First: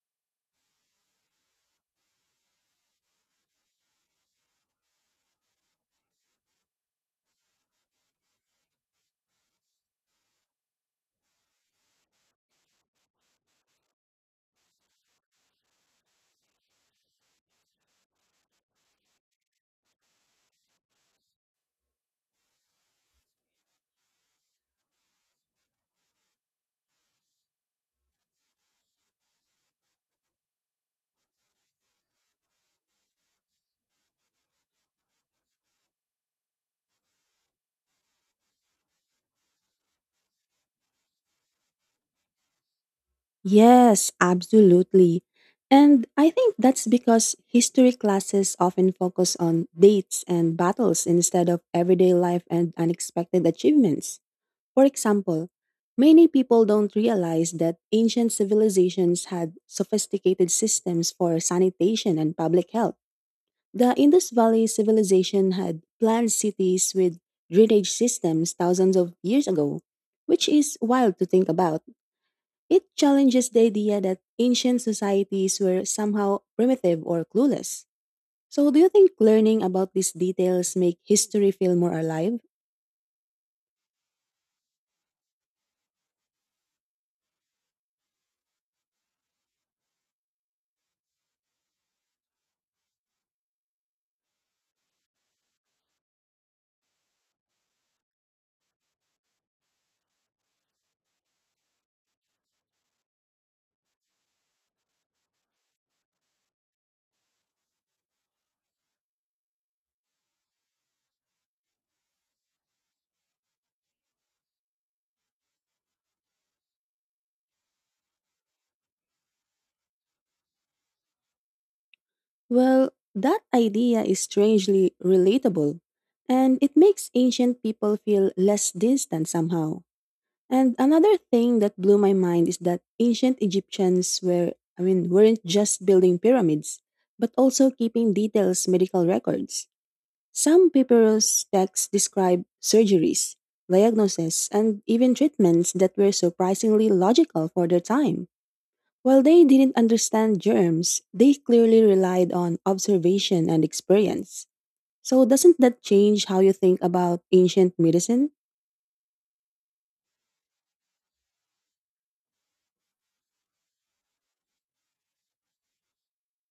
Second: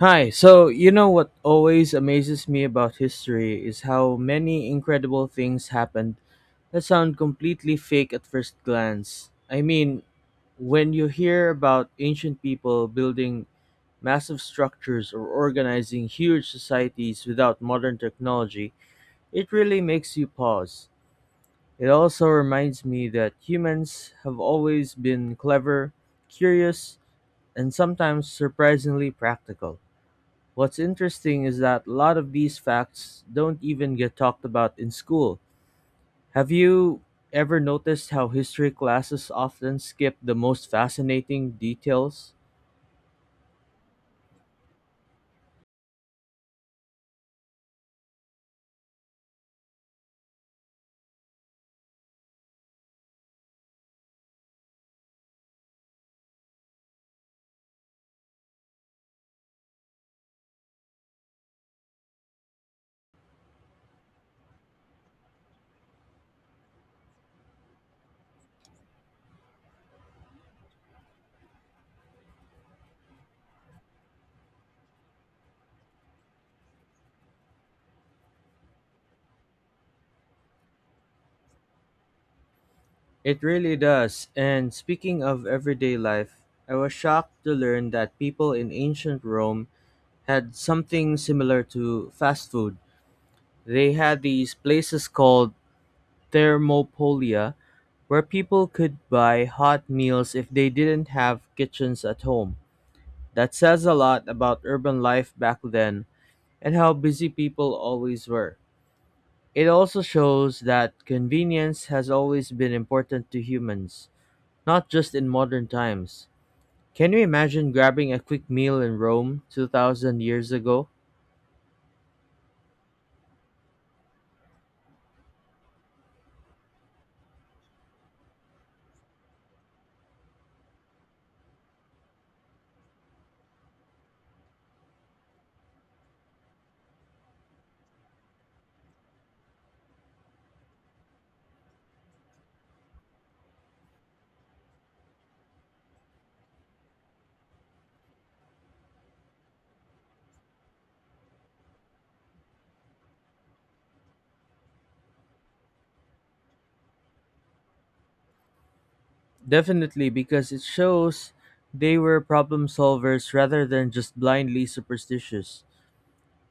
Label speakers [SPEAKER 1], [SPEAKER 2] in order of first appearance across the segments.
[SPEAKER 1] Hi, so you know what always amazes me about history is how many incredible things happened that sound completely fake at first glance. I mean, when you hear about ancient people building massive structures or organizing huge societies without modern technology, it really makes you pause. It also reminds me that humans have always been clever, curious, and sometimes surprisingly practical. What's interesting is that a lot of these facts don't even get talked about in school. Have you ever noticed how history classes often skip the most fascinating details?
[SPEAKER 2] Yes, absolutely. And I think that's because history classes often focus on dates and battles instead of everyday life and unexpected achievements. For example, many people don't realize that ancient civilizations had sophisticated systems for sanitation and public health. The Indus Valley civilization had planned cities with drainage systems thousands of years ago, which is wild to think about. It challenges the idea that ancient societies were somehow primitive or clueless. So, do you think learning about these details make history feel more alive?
[SPEAKER 1] It really does. And speaking of everyday life, I was shocked to learn that people in ancient Rome had something similar to fast food. They had these places called thermopolia where people could buy hot meals if they didn't have kitchens at home. That says a lot about urban life back then and how busy people always were. It also shows that convenience has always been important to humans, not just in modern times. Can you imagine grabbing a quick meal in Rome 2000 years ago?
[SPEAKER 2] Well, that idea is strangely relatable, and it makes ancient people feel less distant somehow. And another thing that blew my mind is that ancient Egyptians were, weren't just building pyramids, but also keeping details medical records. Some papyrus texts describe surgeries, diagnoses, and even treatments that were surprisingly logical for their time. While they didn't understand germs, they clearly relied on observation and experience. So, doesn't that change how you think about ancient medicine?
[SPEAKER 1] Definitely, because it shows they were problem solvers rather than just blindly superstitious.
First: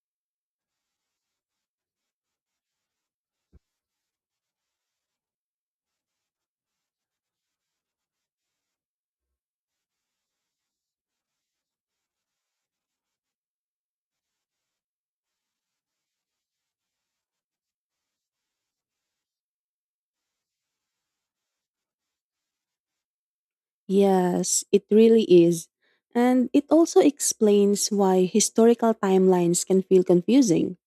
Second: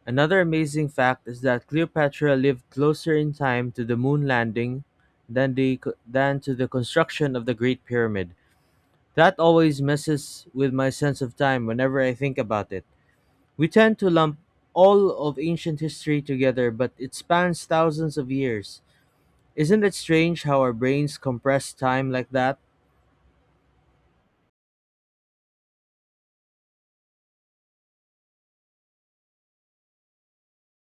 [SPEAKER 1] Another amazing fact is that Cleopatra lived closer in time to the moon landing than the than to the construction of the Great Pyramid. That always messes with my sense of time whenever I think about it. We tend to lump all of ancient history together, but it spans thousands of years. Isn't it strange how our brains compress time like that?
[SPEAKER 2] Yes, it really is. And it also explains why historical timelines can feel confusing.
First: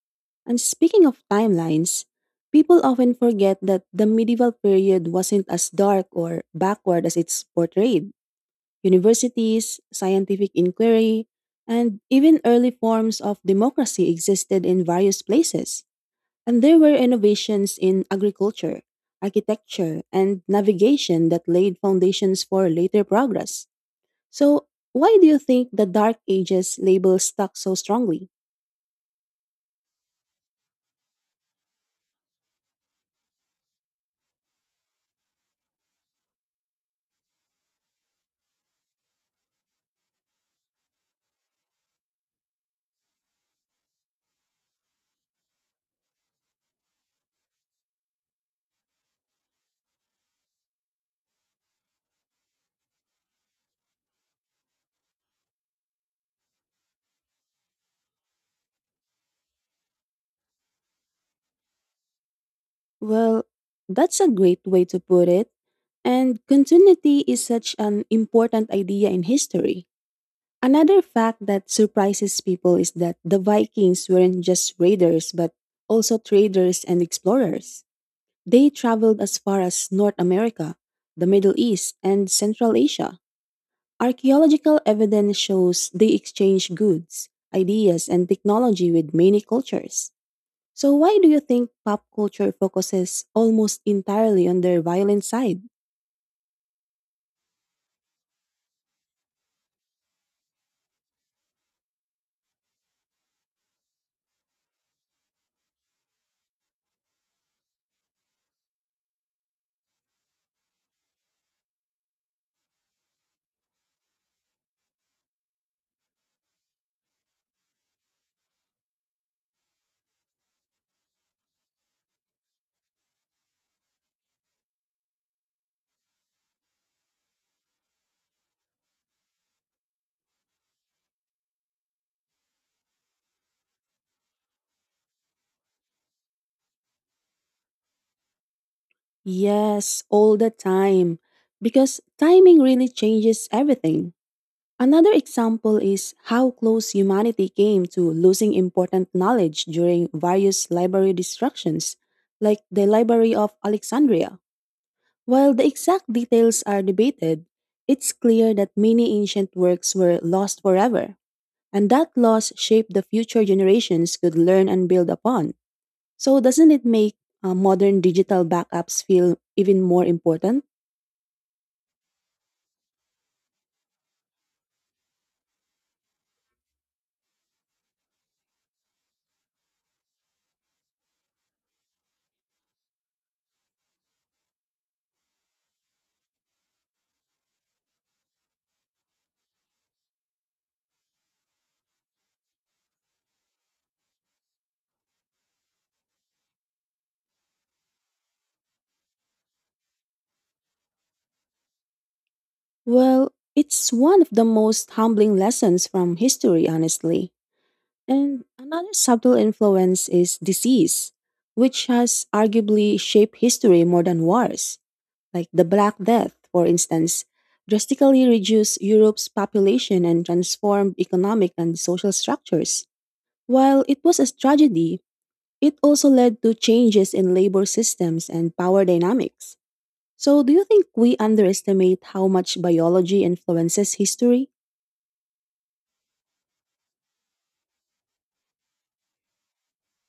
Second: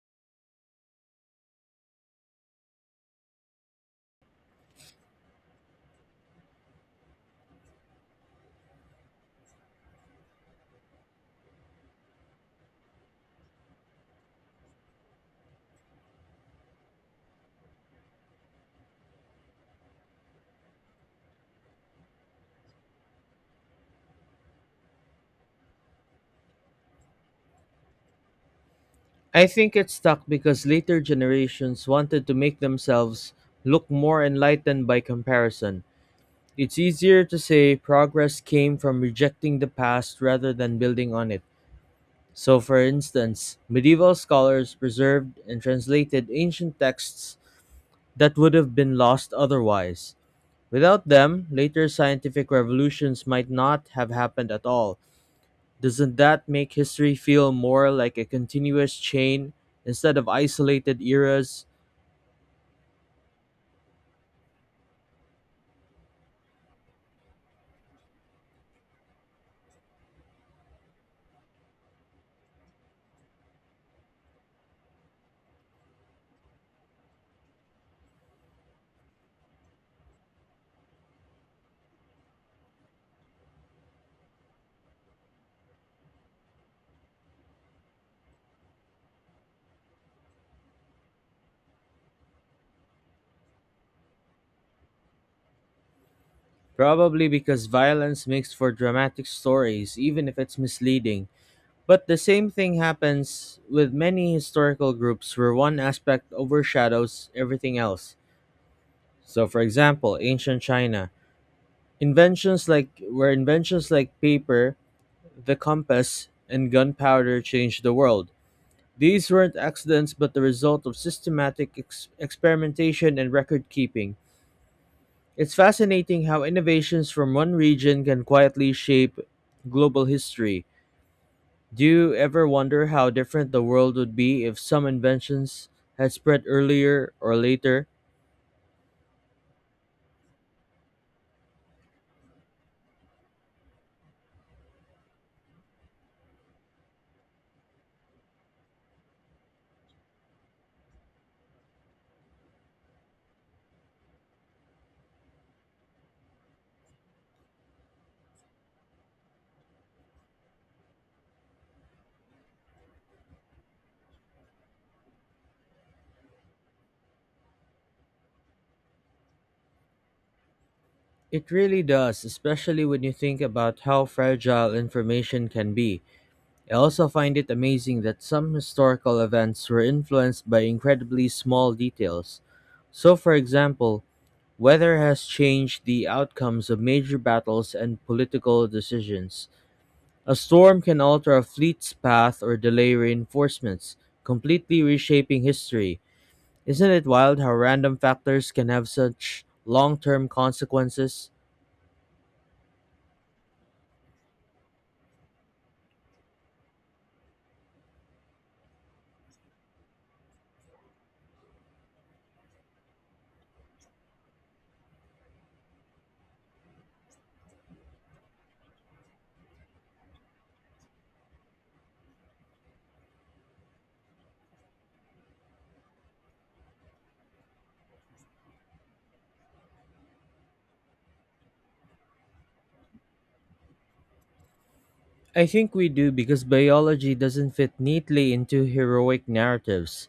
[SPEAKER 2] And speaking of timelines, people often forget that the medieval period wasn't as dark or backward as it's portrayed. Universities, scientific inquiry, and even early forms of democracy existed in various places. And there were innovations in agriculture, architecture, and navigation that laid foundations for later progress. So, why do you think the Dark Ages label stuck so strongly?
[SPEAKER 1] I think it's stuck because later generations wanted to make themselves look more enlightened by comparison. It's easier to say progress came from rejecting the past rather than building on it. So, for instance, medieval scholars preserved and translated ancient texts that would have been lost otherwise. Without them, later scientific revolutions might not have happened at all. Doesn't that make history feel more like a continuous chain instead of isolated eras?
[SPEAKER 2] Well, that's a great way to put it. And continuity is such an important idea in history. Another fact that surprises people is that the Vikings weren't just raiders, but also traders and explorers. They traveled as far as North America, the Middle East, and Central Asia. Archaeological evidence shows they exchanged goods, ideas, and technology with many cultures. So why do you think pop culture focuses almost entirely on their violent side?
[SPEAKER 1] Probably because violence makes for dramatic stories, even if it's misleading. But the same thing happens with many historical groups where one aspect overshadows everything else. So for example, ancient China, inventions like paper, the compass, and gunpowder changed the world. These weren't accidents but the result of systematic experimentation and record keeping. It's fascinating how innovations from one region can quietly shape global history. Do you ever wonder how different the world would be if some inventions had spread earlier or later?
[SPEAKER 2] Yes, all the time. Because timing really changes everything. Another example is how close humanity came to losing important knowledge during various library destructions, like the Library of Alexandria. While the exact details are debated, it's clear that many ancient works were lost forever. And that loss shaped the future generations could learn and build upon. So, doesn't it make modern digital backups feel even more important?
[SPEAKER 1] It really does, especially when you think about how fragile information can be. I also find it amazing that some historical events were influenced by incredibly small details. So, for example, weather has changed the outcomes of major battles and political decisions. A storm can alter a fleet's path or delay reinforcements, completely reshaping history. Isn't it wild how random factors can have such long term consequences?
[SPEAKER 2] Well, it's one of the most humbling lessons from history, honestly. And another subtle influence is disease, which has arguably shaped history more than wars, like the Black Death, for instance. Drastically reduced Europe's population and transformed economic and social structures. While it was a tragedy, it also led to changes in labor systems and power dynamics. So, do you think we underestimate how much biology influences history?
[SPEAKER 1] I think we do because biology doesn't fit neatly into heroic narratives.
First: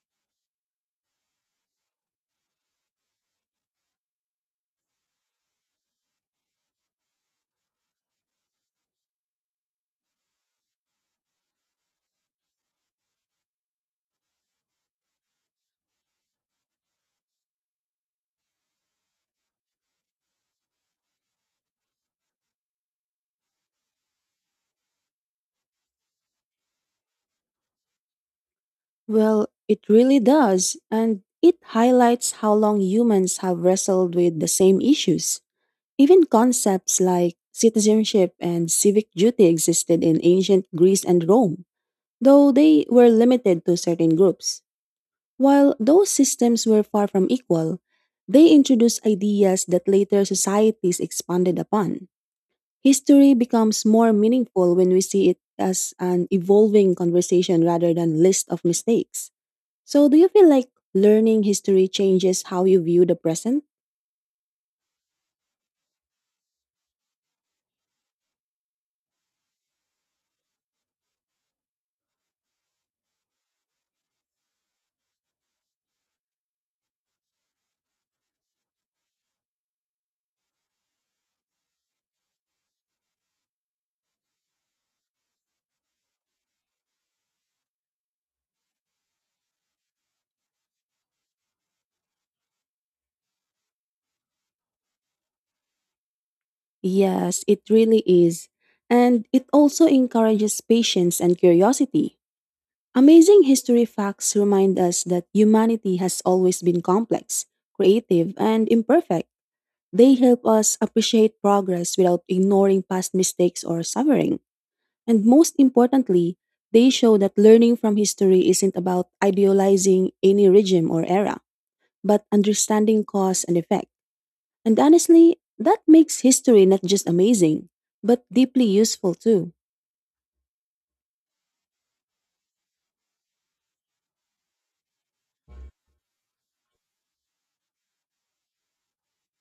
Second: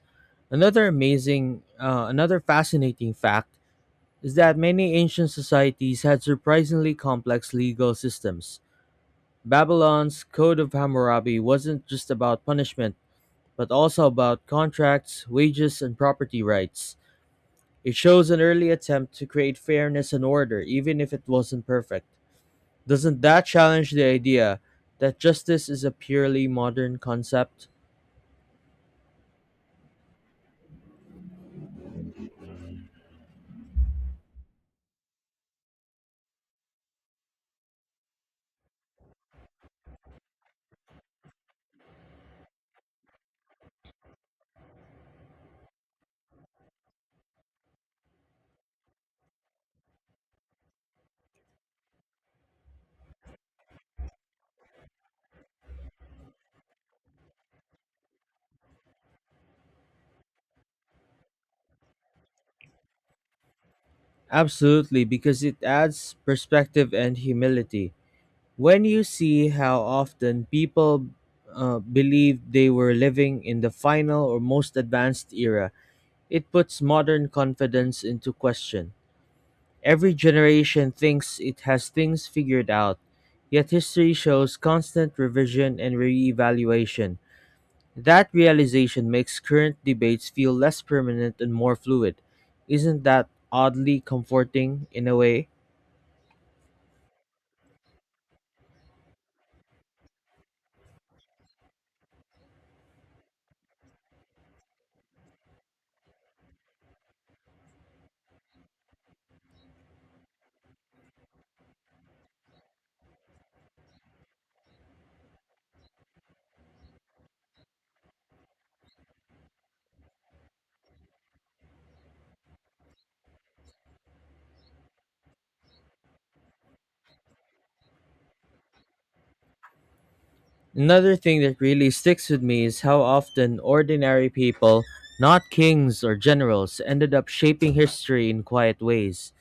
[SPEAKER 1] Another fascinating fact is that many ancient societies had surprisingly complex legal systems. Babylon's Code of Hammurabi wasn't just about punishment, but also about contracts, wages, and property rights. It shows an early attempt to create fairness and order, even if it wasn't perfect. Doesn't that challenge the idea that justice is a purely modern concept?
[SPEAKER 2] Well, it really does, and it highlights how long humans have wrestled with the same issues. Even concepts like citizenship and civic duty existed in ancient Greece and Rome, though they were limited to certain groups. While those systems were far from equal, they introduced ideas that later societies expanded upon. History becomes more meaningful when we see it as an evolving conversation rather than list of mistakes. So do you feel like learning history changes how you view the present?
[SPEAKER 1] Absolutely, because it adds perspective and humility. When you see how often people believed they were living in the final or most advanced era, it puts modern confidence into question. Every generation thinks it has things figured out, yet history shows constant revision and reevaluation. That realization makes current debates feel less permanent and more fluid. Isn't that oddly comforting in a way?
[SPEAKER 2] Yes, it really is. And it also encourages patience and curiosity. Amazing history facts remind us that humanity has always been complex, creative, and imperfect. They help us appreciate progress without ignoring past mistakes or suffering. And most importantly, they show that learning from history isn't about idealizing any regime or era, but understanding cause and effect. And honestly, that makes history not just amazing, but deeply useful too.
[SPEAKER 1] Another thing that really sticks with me is how often ordinary people, not kings or generals, ended up shaping history in quiet ways.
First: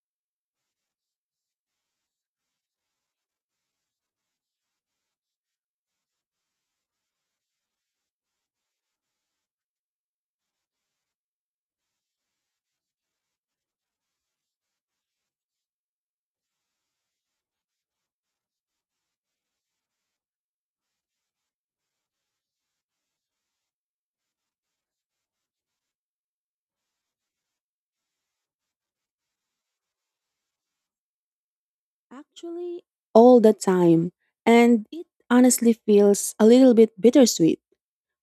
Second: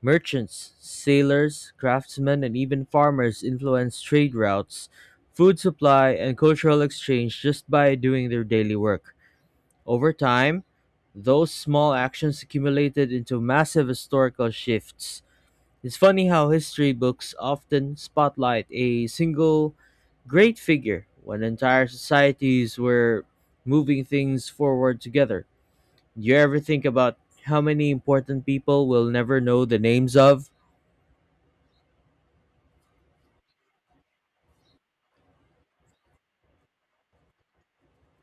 [SPEAKER 1] Merchants, sailors, craftsmen, and even farmers influenced trade routes, food supply, and cultural exchange just by doing their daily work. Over time, those small actions accumulated into massive historical shifts. It's funny how history books often spotlight a single great figure when entire societies were moving things forward together. Do you ever think about how many important people we'll never know the names of?
[SPEAKER 2] Actually, all the time. And it honestly feels a little bit bittersweet.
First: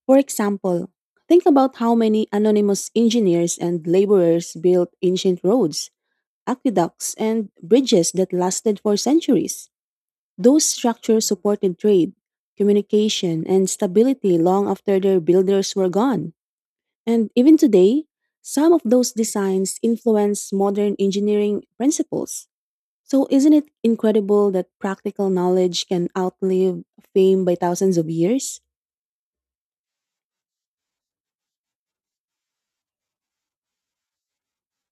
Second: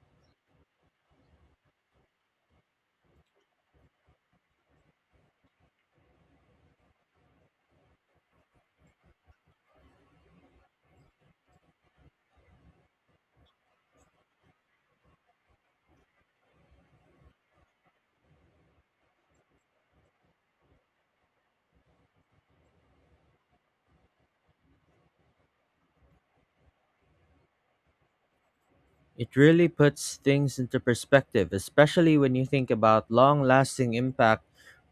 [SPEAKER 2] For example, think about how many anonymous engineers and laborers built ancient roads, aqueducts, and bridges that lasted for centuries. Those structures supported trade, communication, and stability long after their builders were gone. And even today, some of those designs influence modern engineering principles. So, isn't it incredible that practical knowledge can outlive fame by thousands of years?
[SPEAKER 1] It really puts things into perspective, especially when you think about long lasting impact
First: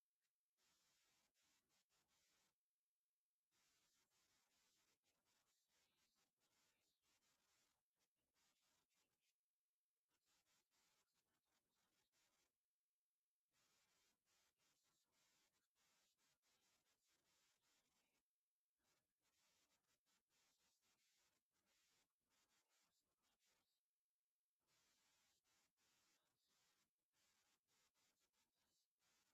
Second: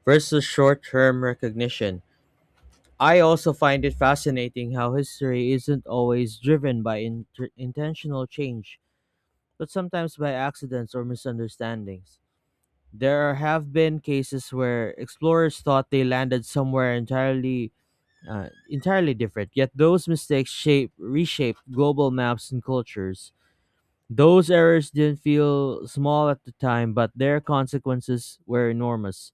[SPEAKER 1] versus short term recognition. I also find it fascinating how history isn't always driven by intentional change, but sometimes by accidents or misunderstandings. There have been cases where explorers thought they landed somewhere entirely different, yet those mistakes shape reshape global maps and cultures. Those errors didn't feel small at the time, but their consequences were enormous.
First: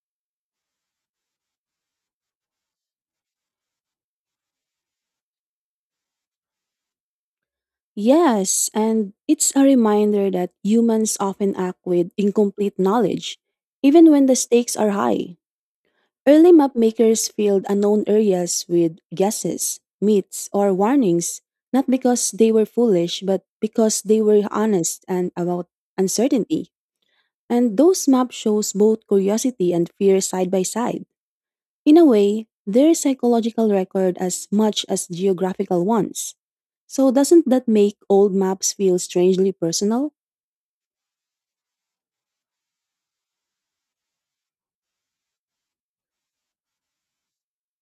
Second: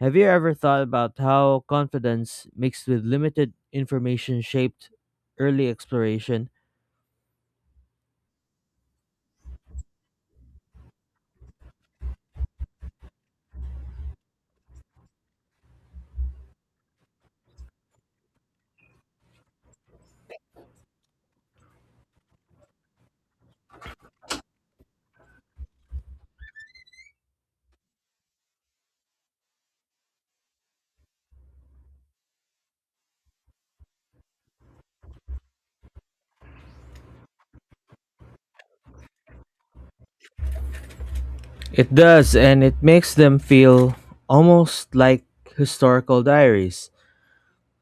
[SPEAKER 1] Have you ever thought about how confidence mixed with limited information shaped early exploration?
[SPEAKER 2] Yes, and it's a reminder that humans often act with incomplete knowledge, even when the stakes are high. Early map makers filled unknown areas with guesses, myths, or warnings, not because they were foolish, but because they were honest and about uncertainty. And those maps shows both curiosity and fear side by side. In a way, their psychological record as much as geographical ones. So doesn't that make old maps feel strangely personal?
[SPEAKER 1] It does, and it makes them feel almost like historical diaries.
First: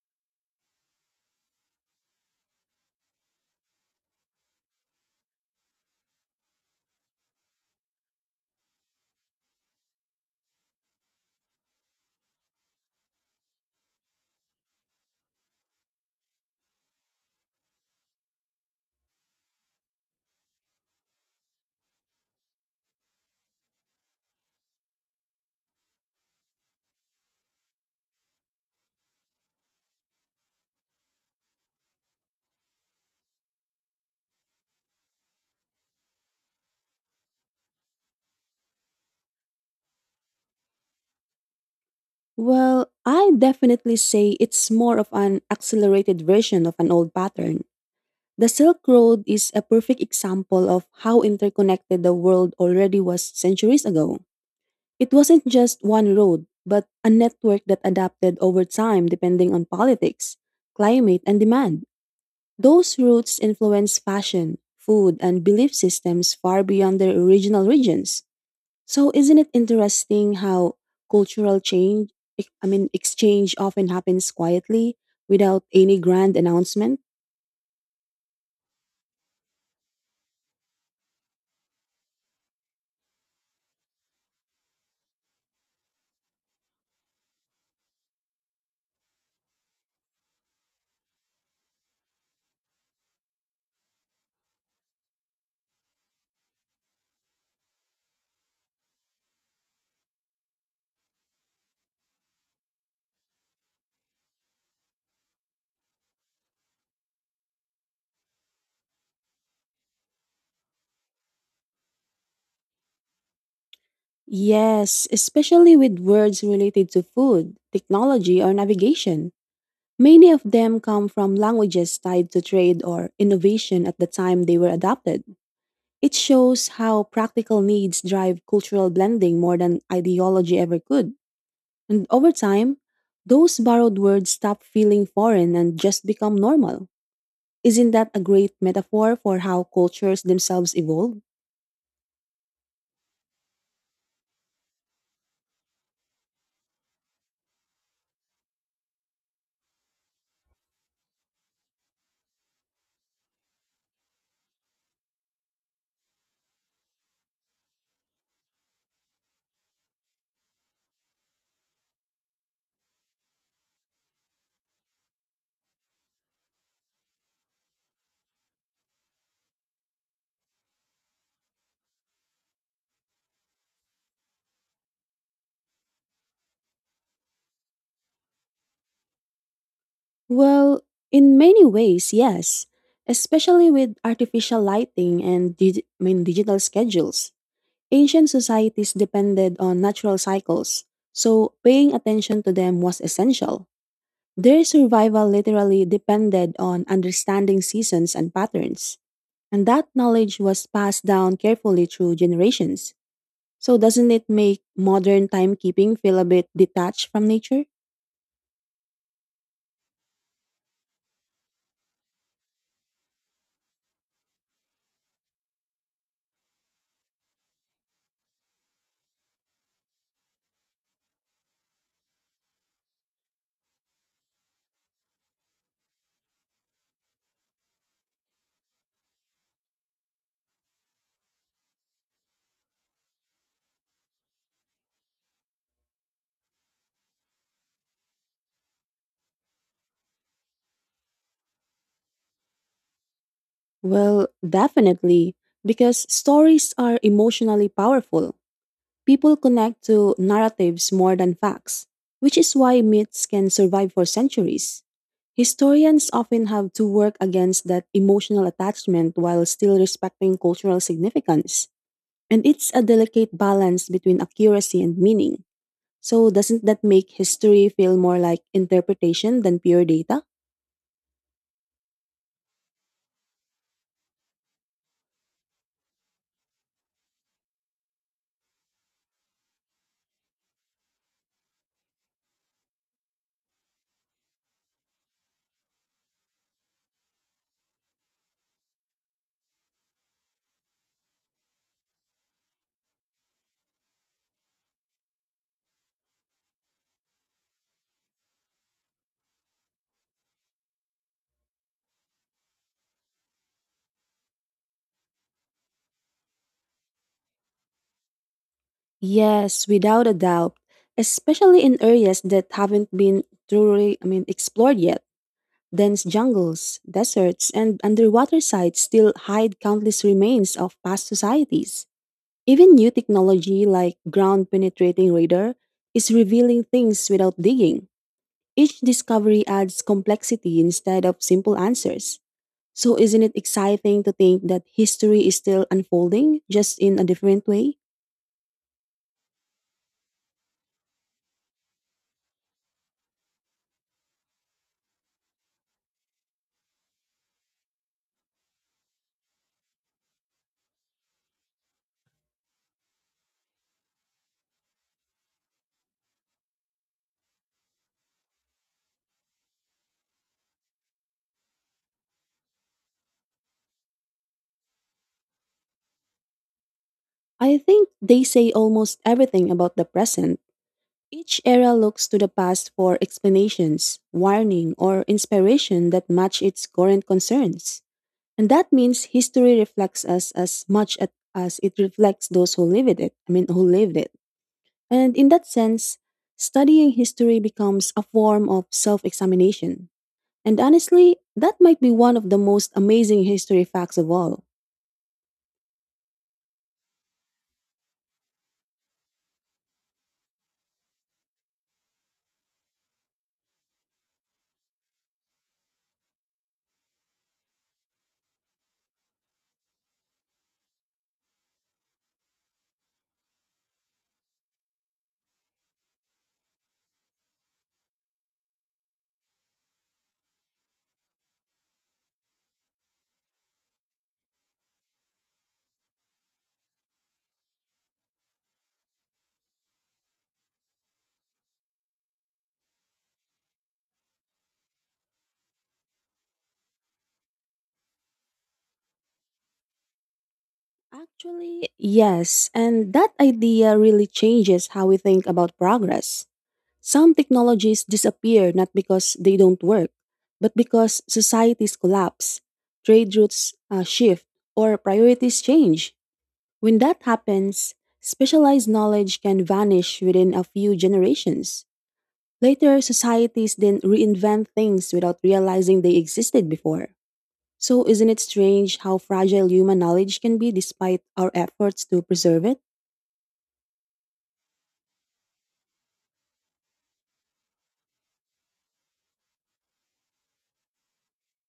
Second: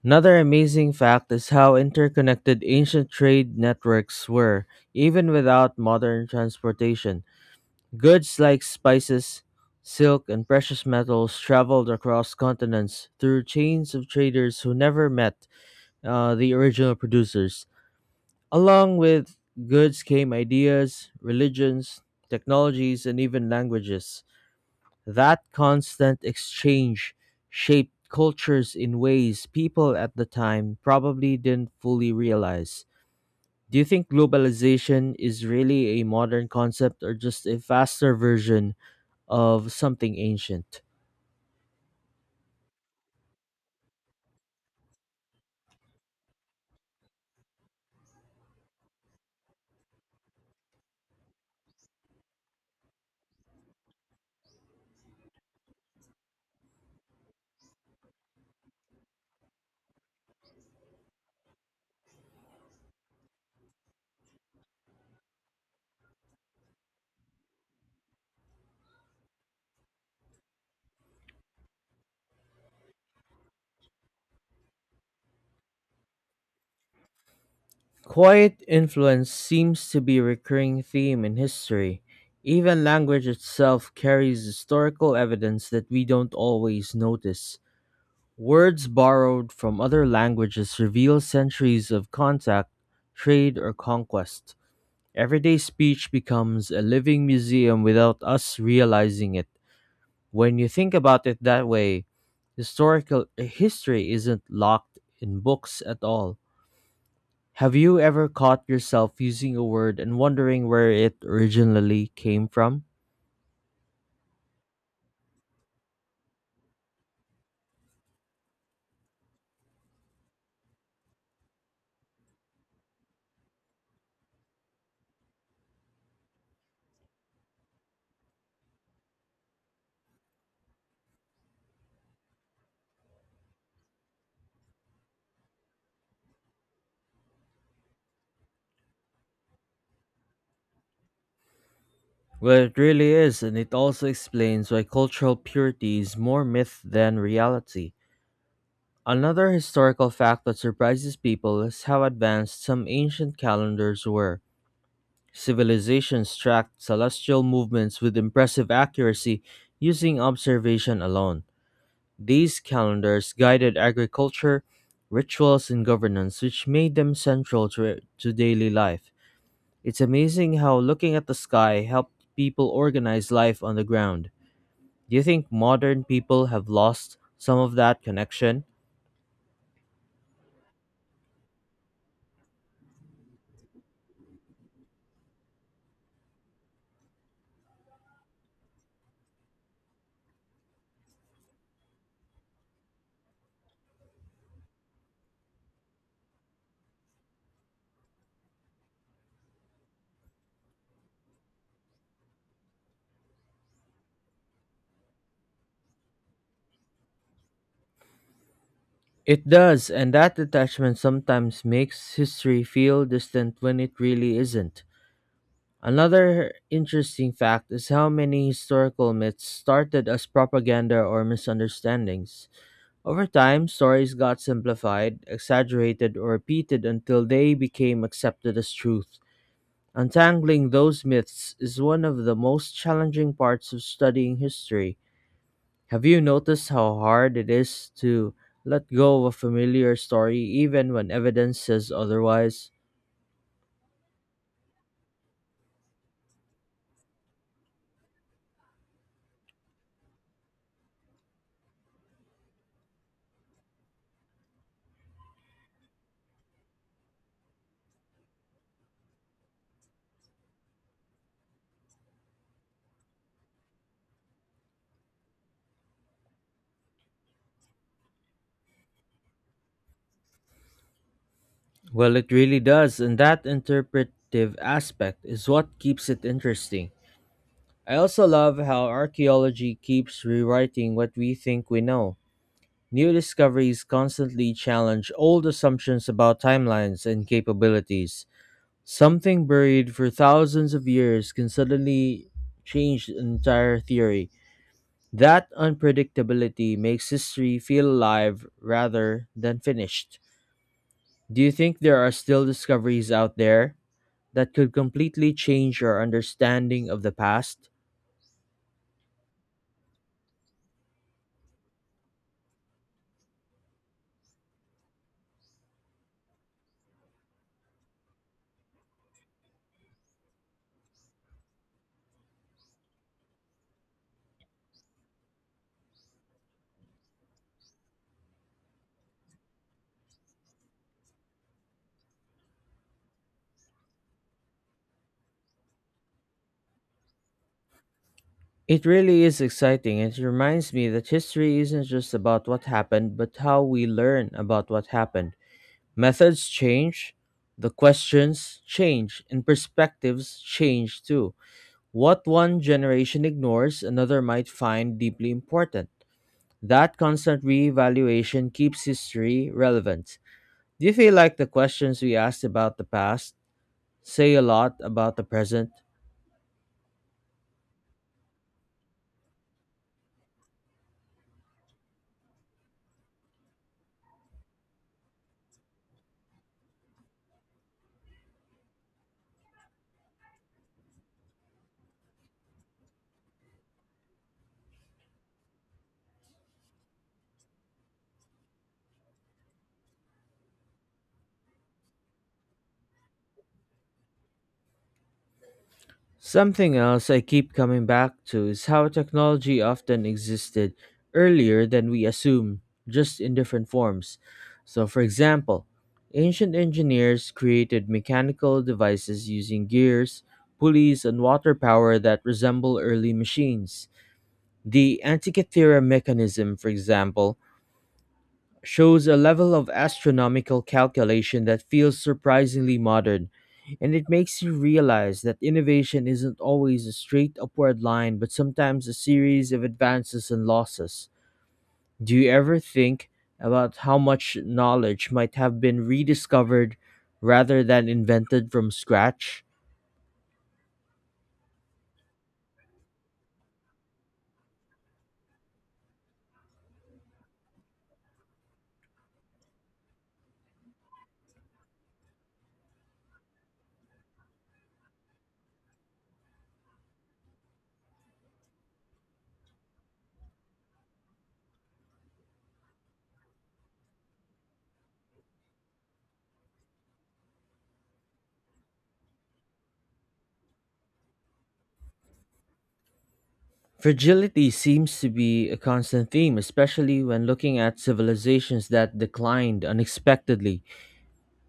[SPEAKER 1] Another amazing fact is how interconnected ancient trade networks were, even without modern transportation. Goods like spices, silk, and precious metals traveled across continents through chains of traders who never met the original producers. Along with goods came ideas, religions, technologies, and even languages. That constant exchange shaped cultures in ways people at the time probably didn't fully realize. Do you think globalization is really a modern concept or just a faster version of something ancient?
[SPEAKER 2] Well, I definitely say it's more of an accelerated version of an old pattern. The Silk Road is a perfect example of how interconnected the world already was centuries ago. It wasn't just one road, but a network that adapted over time depending on politics, climate, and demand. Those routes influenced fashion, food, and belief systems far beyond their original regions. So isn't it interesting how cultural exchange often happens quietly without any grand announcement?
[SPEAKER 1] Quiet influence seems to be a recurring theme in history. Even language itself carries historical evidence that we don't always notice. Words borrowed from other languages reveal centuries of contact, trade, or conquest. Everyday speech becomes a living museum without us realizing it. When you think about it that way, historical history isn't locked in books at all. Have you ever caught yourself using a word and wondering where it originally came from?
[SPEAKER 2] Yes, especially with words related to food, technology, or navigation. Many of them come from languages tied to trade or innovation at the time they were adopted. It shows how practical needs drive cultural blending more than ideology ever could. And over time, those borrowed words stop feeling foreign and just become normal. Isn't that a great metaphor for how cultures themselves evolve?
[SPEAKER 1] Well, it really is, and it also explains why cultural purity is more myth than reality. Another historical fact that surprises people is how advanced some ancient calendars were. Civilizations tracked celestial movements with impressive accuracy using observation alone. These calendars guided agriculture, rituals, and governance, which made them central to daily life. It's amazing how looking at the sky helped people organize life on the ground. Do you think modern people have lost some of that connection?
[SPEAKER 2] Well, in many ways, yes, especially with artificial lighting and digital schedules. Ancient societies depended on natural cycles, so paying attention to them was essential. Their survival literally depended on understanding seasons and patterns, and that knowledge was passed down carefully through generations. So, doesn't it make modern timekeeping feel a bit detached from nature?
[SPEAKER 1] It does, and that detachment sometimes makes history feel distant when it really isn't. Another interesting fact is how many historical myths started as propaganda or misunderstandings. Over time, stories got simplified, exaggerated, or repeated until they became accepted as truth. Untangling those myths is one of the most challenging parts of studying history. Have you noticed how hard it is to let go of a familiar story even when evidence says otherwise?
[SPEAKER 2] Well, definitely, because stories are emotionally powerful. People connect to narratives more than facts, which is why myths can survive for centuries. Historians often have to work against that emotional attachment while still respecting cultural significance. And it's a delicate balance between accuracy and meaning. So, doesn't that make history feel more like interpretation than pure data?
[SPEAKER 1] Well, it really does, and that interpretive aspect is what keeps it interesting. I also love how archaeology keeps rewriting what we think we know. New discoveries constantly challenge old assumptions about timelines and capabilities. Something buried for thousands of years can suddenly change the entire theory. That unpredictability makes history feel alive rather than finished. Do you think there are still discoveries out there that could completely change our understanding of the past?
[SPEAKER 2] Yes, without a doubt, especially in areas that haven't been explored yet. Dense jungles, deserts, and underwater sites still hide countless remains of past societies. Even new technology like ground penetrating radar is revealing things without digging. Each discovery adds complexity instead of simple answers. So, isn't it exciting to think that history is still unfolding, just in a different way?
[SPEAKER 1] It really is exciting. It reminds me that history isn't just about what happened, but how we learn about what happened. Methods change, the questions change, and perspectives change too. What one generation ignores, another might find deeply important. That constant reevaluation keeps history relevant. Do you feel like the questions we asked about the past say a lot about the present?
[SPEAKER 2] I think they say almost everything about the present. Each era looks to the past for explanations, warning, or inspiration that match its current concerns. And that means history reflects us as much at- as it reflects those who lived it, I mean, who lived it. And in that sense, studying history becomes a form of self examination. And honestly, that might be one of the most amazing history facts of all.
[SPEAKER 1] Something else I keep coming back to is how technology often existed earlier than we assume, just in different forms. So, for example, ancient engineers created mechanical devices using gears, pulleys, and water power that resemble early machines. The Antikythera mechanism, for example, shows a level of astronomical calculation that feels surprisingly modern, and it makes you realize that innovation isn't always a straight upward line but sometimes a series of advances and losses. Do you ever think about how much knowledge might have been rediscovered rather than invented from scratch?
[SPEAKER 2] Actually, yes, and that idea really changes how we think about progress. Some technologies disappear not because they don't work, but because societies collapse, trade routes shift, or priorities change. When that happens, specialized knowledge can vanish within a few generations. Later, societies then reinvent things without realizing they existed before. So, isn't it strange how fragile human knowledge can be despite our efforts to preserve it?
[SPEAKER 1] Fragility seems to be a constant theme, especially when looking at civilizations that declined unexpectedly.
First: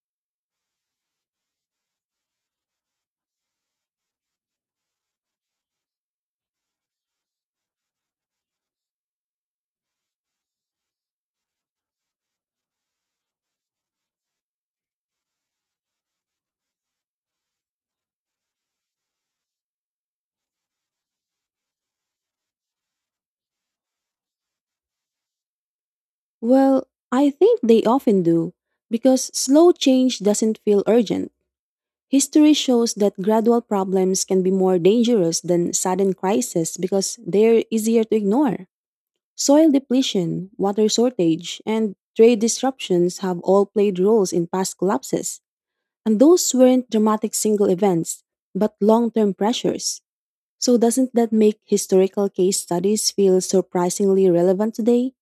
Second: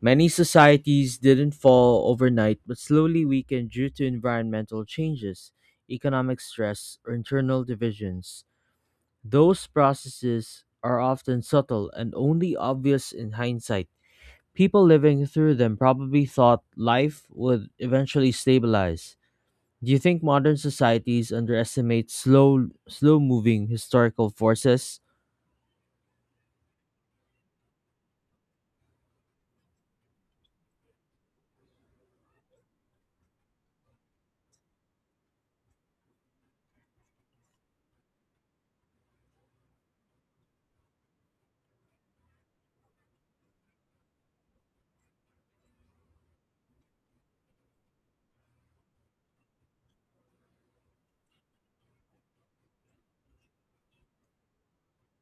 [SPEAKER 1] Many societies didn't fall overnight but slowly weakened due to environmental changes, economic stress, or internal divisions. Those processes are often subtle and only obvious in hindsight. People living through them probably thought life would eventually stabilize. Do you think modern societies underestimate slow moving historical forces?
[SPEAKER 2] Well, I think they often do, because slow change doesn't feel urgent. History shows that gradual problems can be more dangerous than sudden crises because they're easier to ignore. Soil depletion, water shortage, and trade disruptions have all played roles in past collapses, and those weren't dramatic single events, but long term pressures. So, doesn't that make historical case studies feel surprisingly relevant today?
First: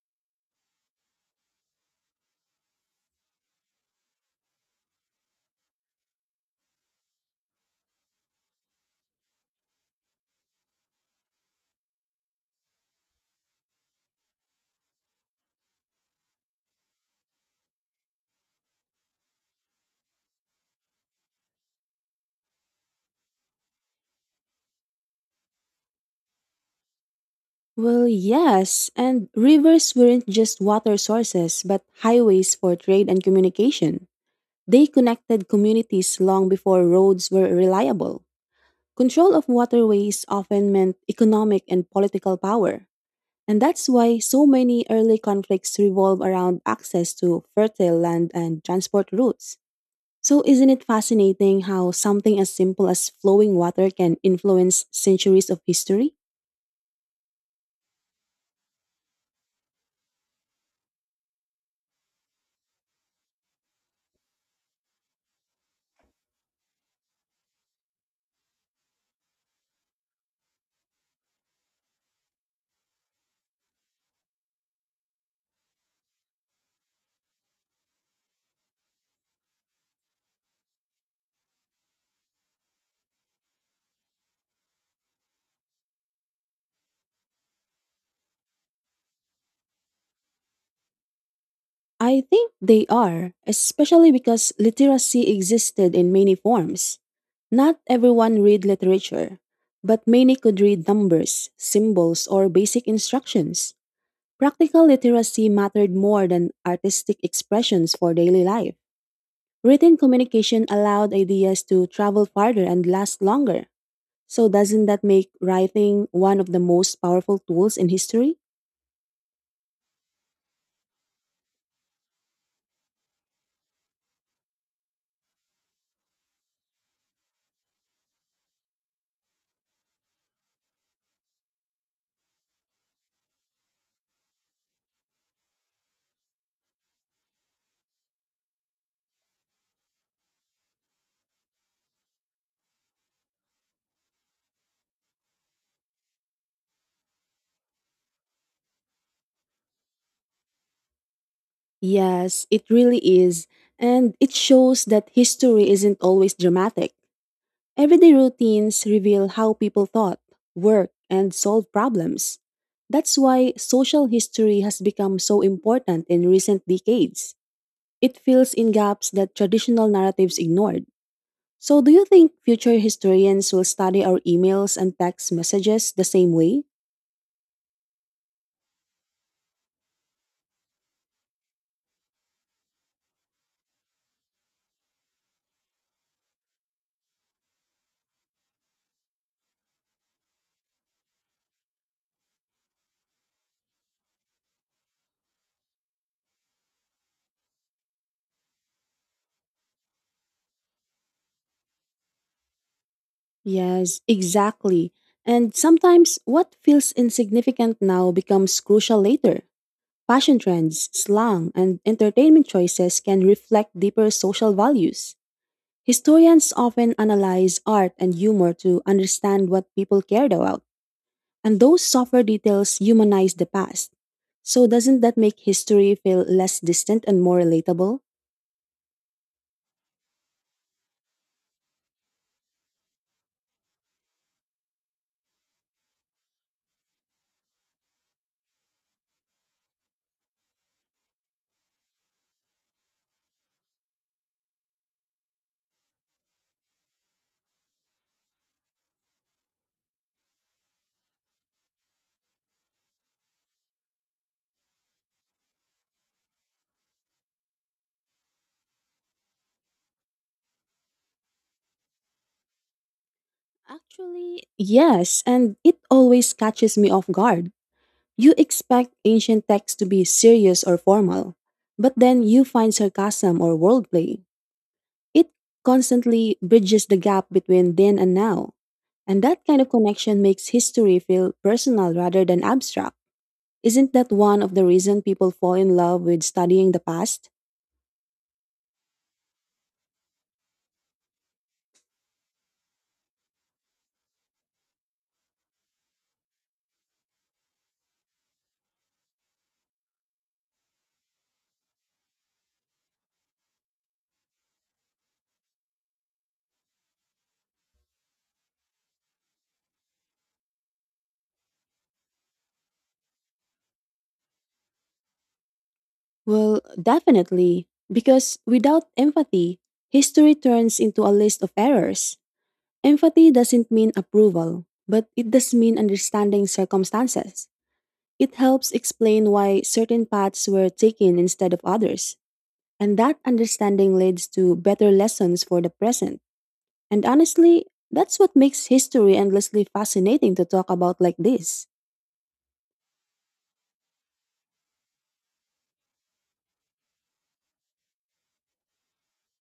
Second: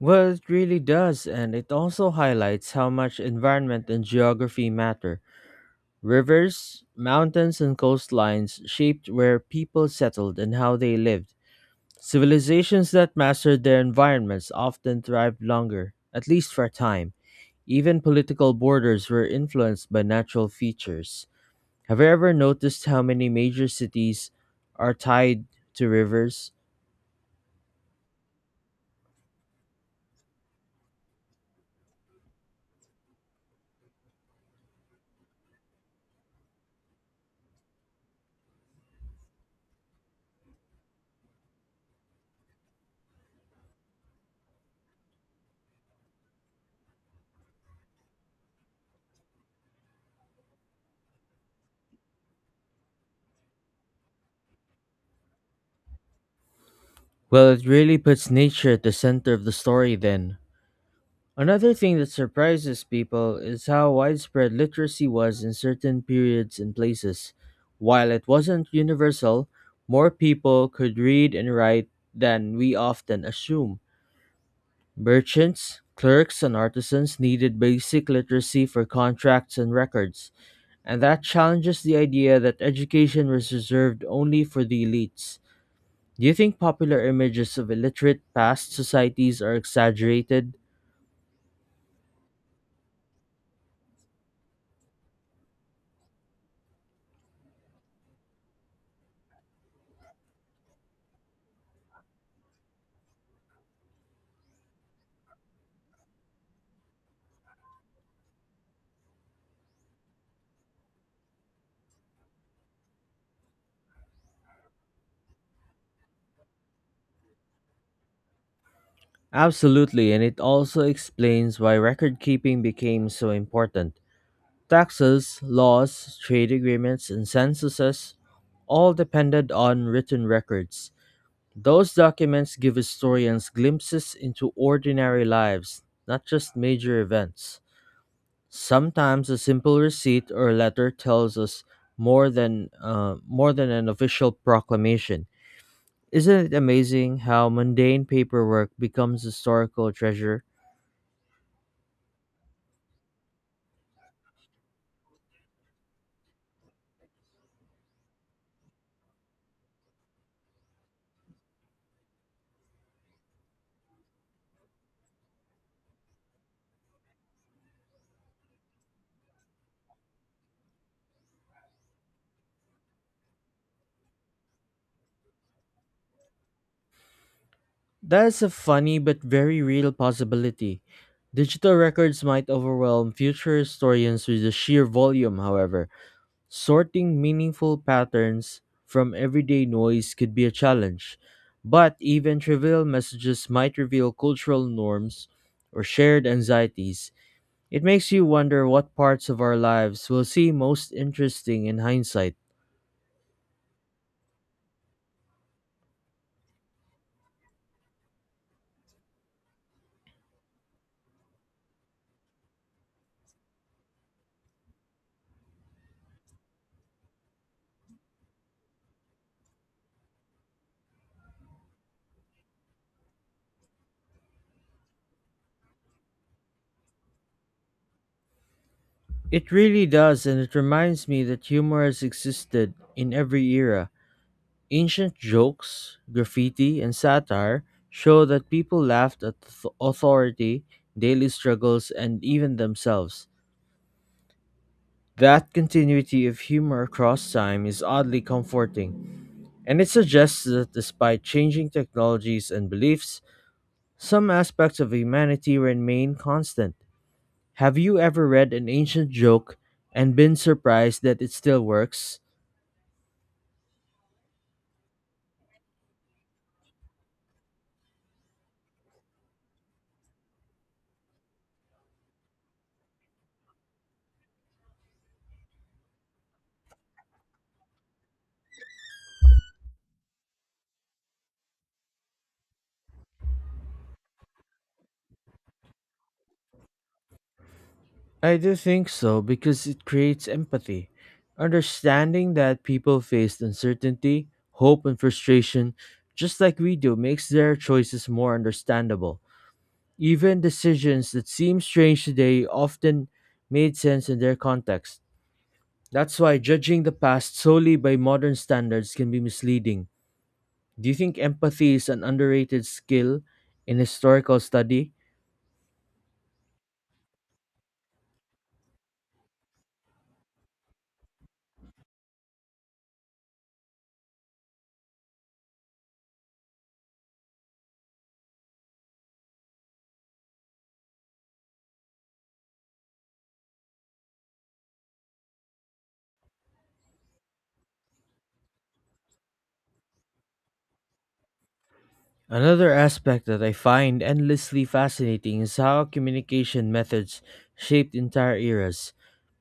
[SPEAKER 1] Well, it really does, and it also highlights how much environment and geography matter. Rivers, mountains, and coastlines shaped where people settled and how they lived. Civilizations that mastered their environments often thrived longer, at least for a time. Even political borders were influenced by natural features. Have you ever noticed how many major cities are tied to rivers?
[SPEAKER 2] Well, yes, and rivers weren't just water sources, but highways for trade and communication. They connected communities long before roads were reliable. Control of waterways often meant economic and political power, and that's why so many early conflicts revolve around access to fertile land and transport routes. So, isn't it fascinating how something as simple as flowing water can influence centuries of history?
[SPEAKER 1] Well, it really puts nature at the center of the story then. Another thing that surprises people is how widespread literacy was in certain periods and places. While it wasn't universal, more people could read and write than we often assume. Merchants, clerks, and artisans needed basic literacy for contracts and records, and that challenges the idea that education was reserved only for the elites. Do you think popular images of illiterate past societies are exaggerated?
[SPEAKER 2] I think they are, especially because literacy existed in many forms. Not everyone read literature, but many could read numbers, symbols, or basic instructions. Practical literacy mattered more than artistic expressions for daily life. Written communication allowed ideas to travel farther and last longer. So, doesn't that make writing one of the most powerful tools in history?
[SPEAKER 1] Absolutely, and it also explains why record keeping became so important. Taxes, laws, trade agreements, and censuses all depended on written records. Those documents give historians glimpses into ordinary lives, not just major events. Sometimes a simple receipt or letter tells us more than an official proclamation. Isn't it amazing how mundane paperwork becomes historical treasure?
[SPEAKER 2] Yes, it really is. And it shows that history isn't always dramatic. Everyday routines reveal how people thought, worked, and solved problems. That's why social history has become so important in recent decades. It fills in gaps that traditional narratives ignored. So, do you think future historians will study our emails and text messages the same way?
[SPEAKER 1] That's a funny but very real possibility. Digital records might overwhelm future historians with the sheer volume, however. Sorting meaningful patterns from everyday noise could be a challenge. But even trivial messages might reveal cultural norms or shared anxieties. It makes you wonder what parts of our lives will seem most interesting in hindsight.
[SPEAKER 2] Yes, exactly. And sometimes what feels insignificant now becomes crucial later. Fashion trends, slang, and entertainment choices can reflect deeper social values. Historians often analyze art and humor to understand what people cared about, and those softer details humanize the past. So, doesn't that make history feel less distant and more relatable?
[SPEAKER 1] It really does, and it reminds me that humor has existed in every era. Ancient jokes, graffiti, and satire show that people laughed at authority, daily struggles, and even themselves. That continuity of humor across time is oddly comforting, and it suggests that despite changing technologies and beliefs, some aspects of humanity remain constant. Have you ever read an ancient joke and been surprised that it still works?
[SPEAKER 2] Actually, yes, and it always catches me off guard. You expect ancient texts to be serious or formal, but then you find sarcasm or wordplay. It constantly bridges the gap between then and now. And that kind of connection makes history feel personal rather than abstract. Isn't that one of the reasons people fall in love with studying the past?
[SPEAKER 1] I do think so because it creates empathy. Understanding that people face uncertainty, hope, and frustration just like we do makes their choices more understandable. Even decisions that seem strange today often made sense in their context. That's why judging the past solely by modern standards can be misleading. Do you think empathy is an underrated skill in historical study?
[SPEAKER 2] Well, definitely, because without empathy, history turns into a list of errors. Empathy doesn't mean approval, but it does mean understanding circumstances. It helps explain why certain paths were taken instead of others, and that understanding leads to better lessons for the present. And honestly, that's what makes history endlessly fascinating to talk about like this.
[SPEAKER 1] Another aspect that I find endlessly fascinating is how communication methods shaped entire eras.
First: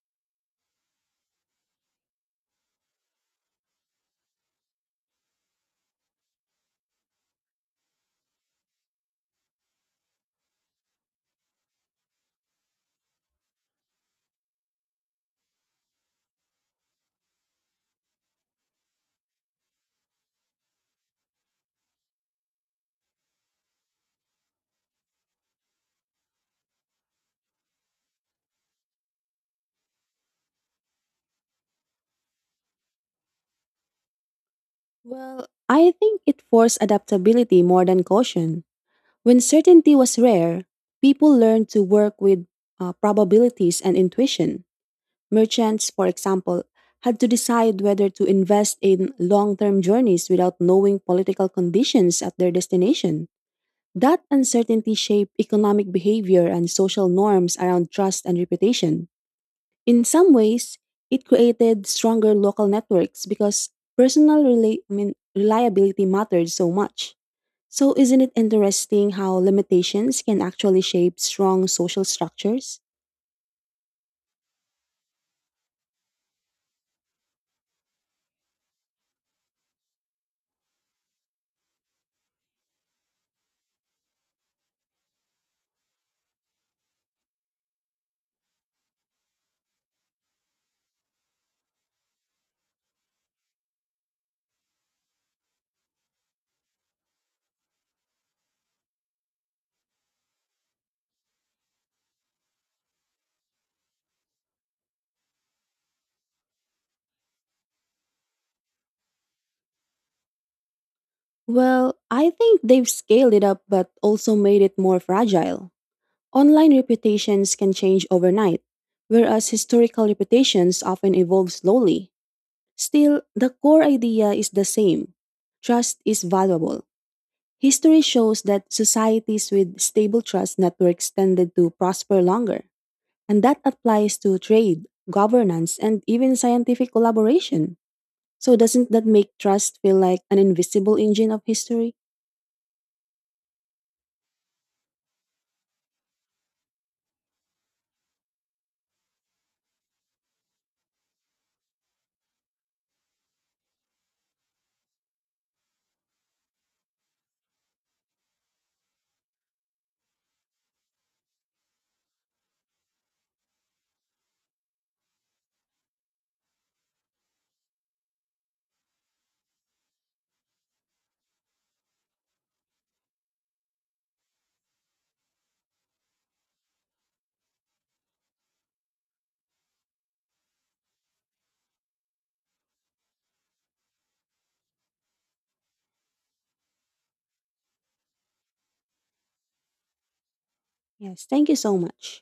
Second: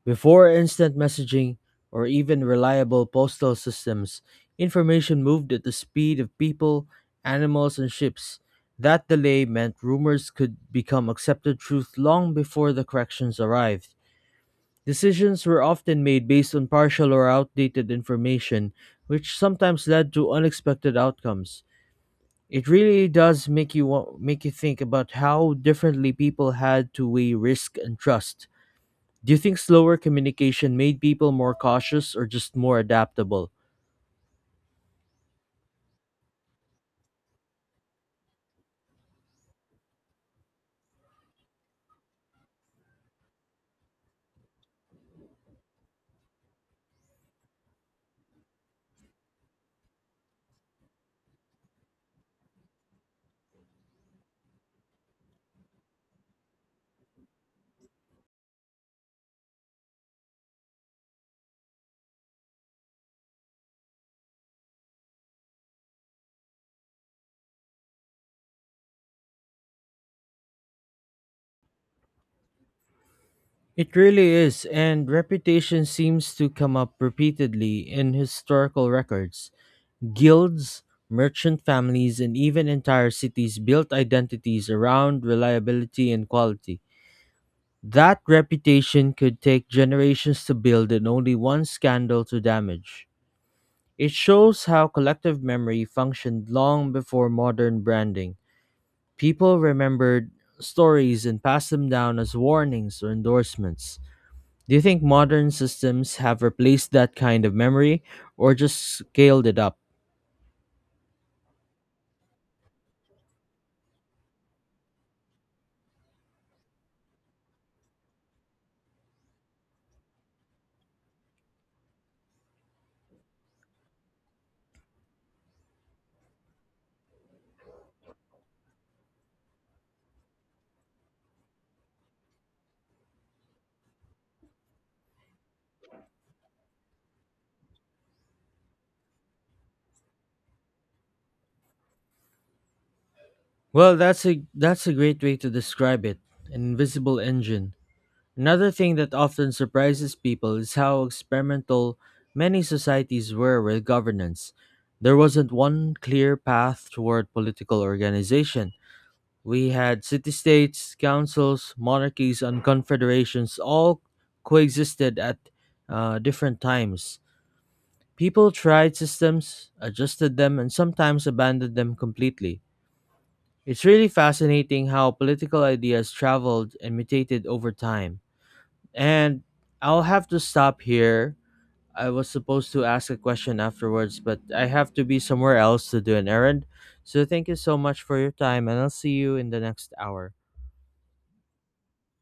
[SPEAKER 1] Before instant messaging or even reliable postal systems, information moved at the speed of people, animals, and ships. That delay meant rumors could become accepted truth long before the corrections arrived. Decisions were often made based on partial or outdated information, which sometimes led to unexpected outcomes. It really does make you think about how differently people had to weigh risk and trust. Do you think slower communication made people more cautious or just more adaptable?
[SPEAKER 2] Well, I think it forced adaptability more than caution. When certainty was rare, people learned to work with probabilities and intuition. Merchants, for example, had to decide whether to invest in long term journeys without knowing political conditions at their destination. That uncertainty shaped economic behavior and social norms around trust and reputation. In some ways, it created stronger local networks because personal rela- I mean, reliability mattered so much. So, isn't it interesting how limitations can actually shape strong social structures?
[SPEAKER 1] It really is, and reputation seems to come up repeatedly in historical records. Guilds, merchant families, and even entire cities built identities around reliability and quality. That reputation could take generations to build and only one scandal to damage. It shows how collective memory functioned long before modern branding. People remembered stories and passed them down as warnings or endorsements. Do you think modern systems have replaced that kind of memory or just scaled it up?
[SPEAKER 2] Well, I think they've scaled it up but also made it more fragile. Online reputations can change overnight, whereas historical reputations often evolve slowly. Still, the core idea is the same trust is valuable. History shows that societies with stable trust networks tended to prosper longer, and that applies to trade, governance, and even scientific collaboration. So, doesn't that make trust feel like an invisible engine of history?
[SPEAKER 1] Well, that's a great way to describe it. An invisible engine. Another thing that often surprises people is how experimental many societies were with governance. There wasn't one clear path toward political organization. We had city states, councils, monarchies, and confederations all coexisted at different times. People tried systems, adjusted them, and sometimes abandoned them completely. It's really fascinating how political ideas traveled and mutated over time. And I'll have to stop here. I was supposed to ask a question afterwards, but I have to be somewhere else to do an errand. So thank you so much for your time, and I'll see you in the next hour.
[SPEAKER 2] Yes, thank you so much.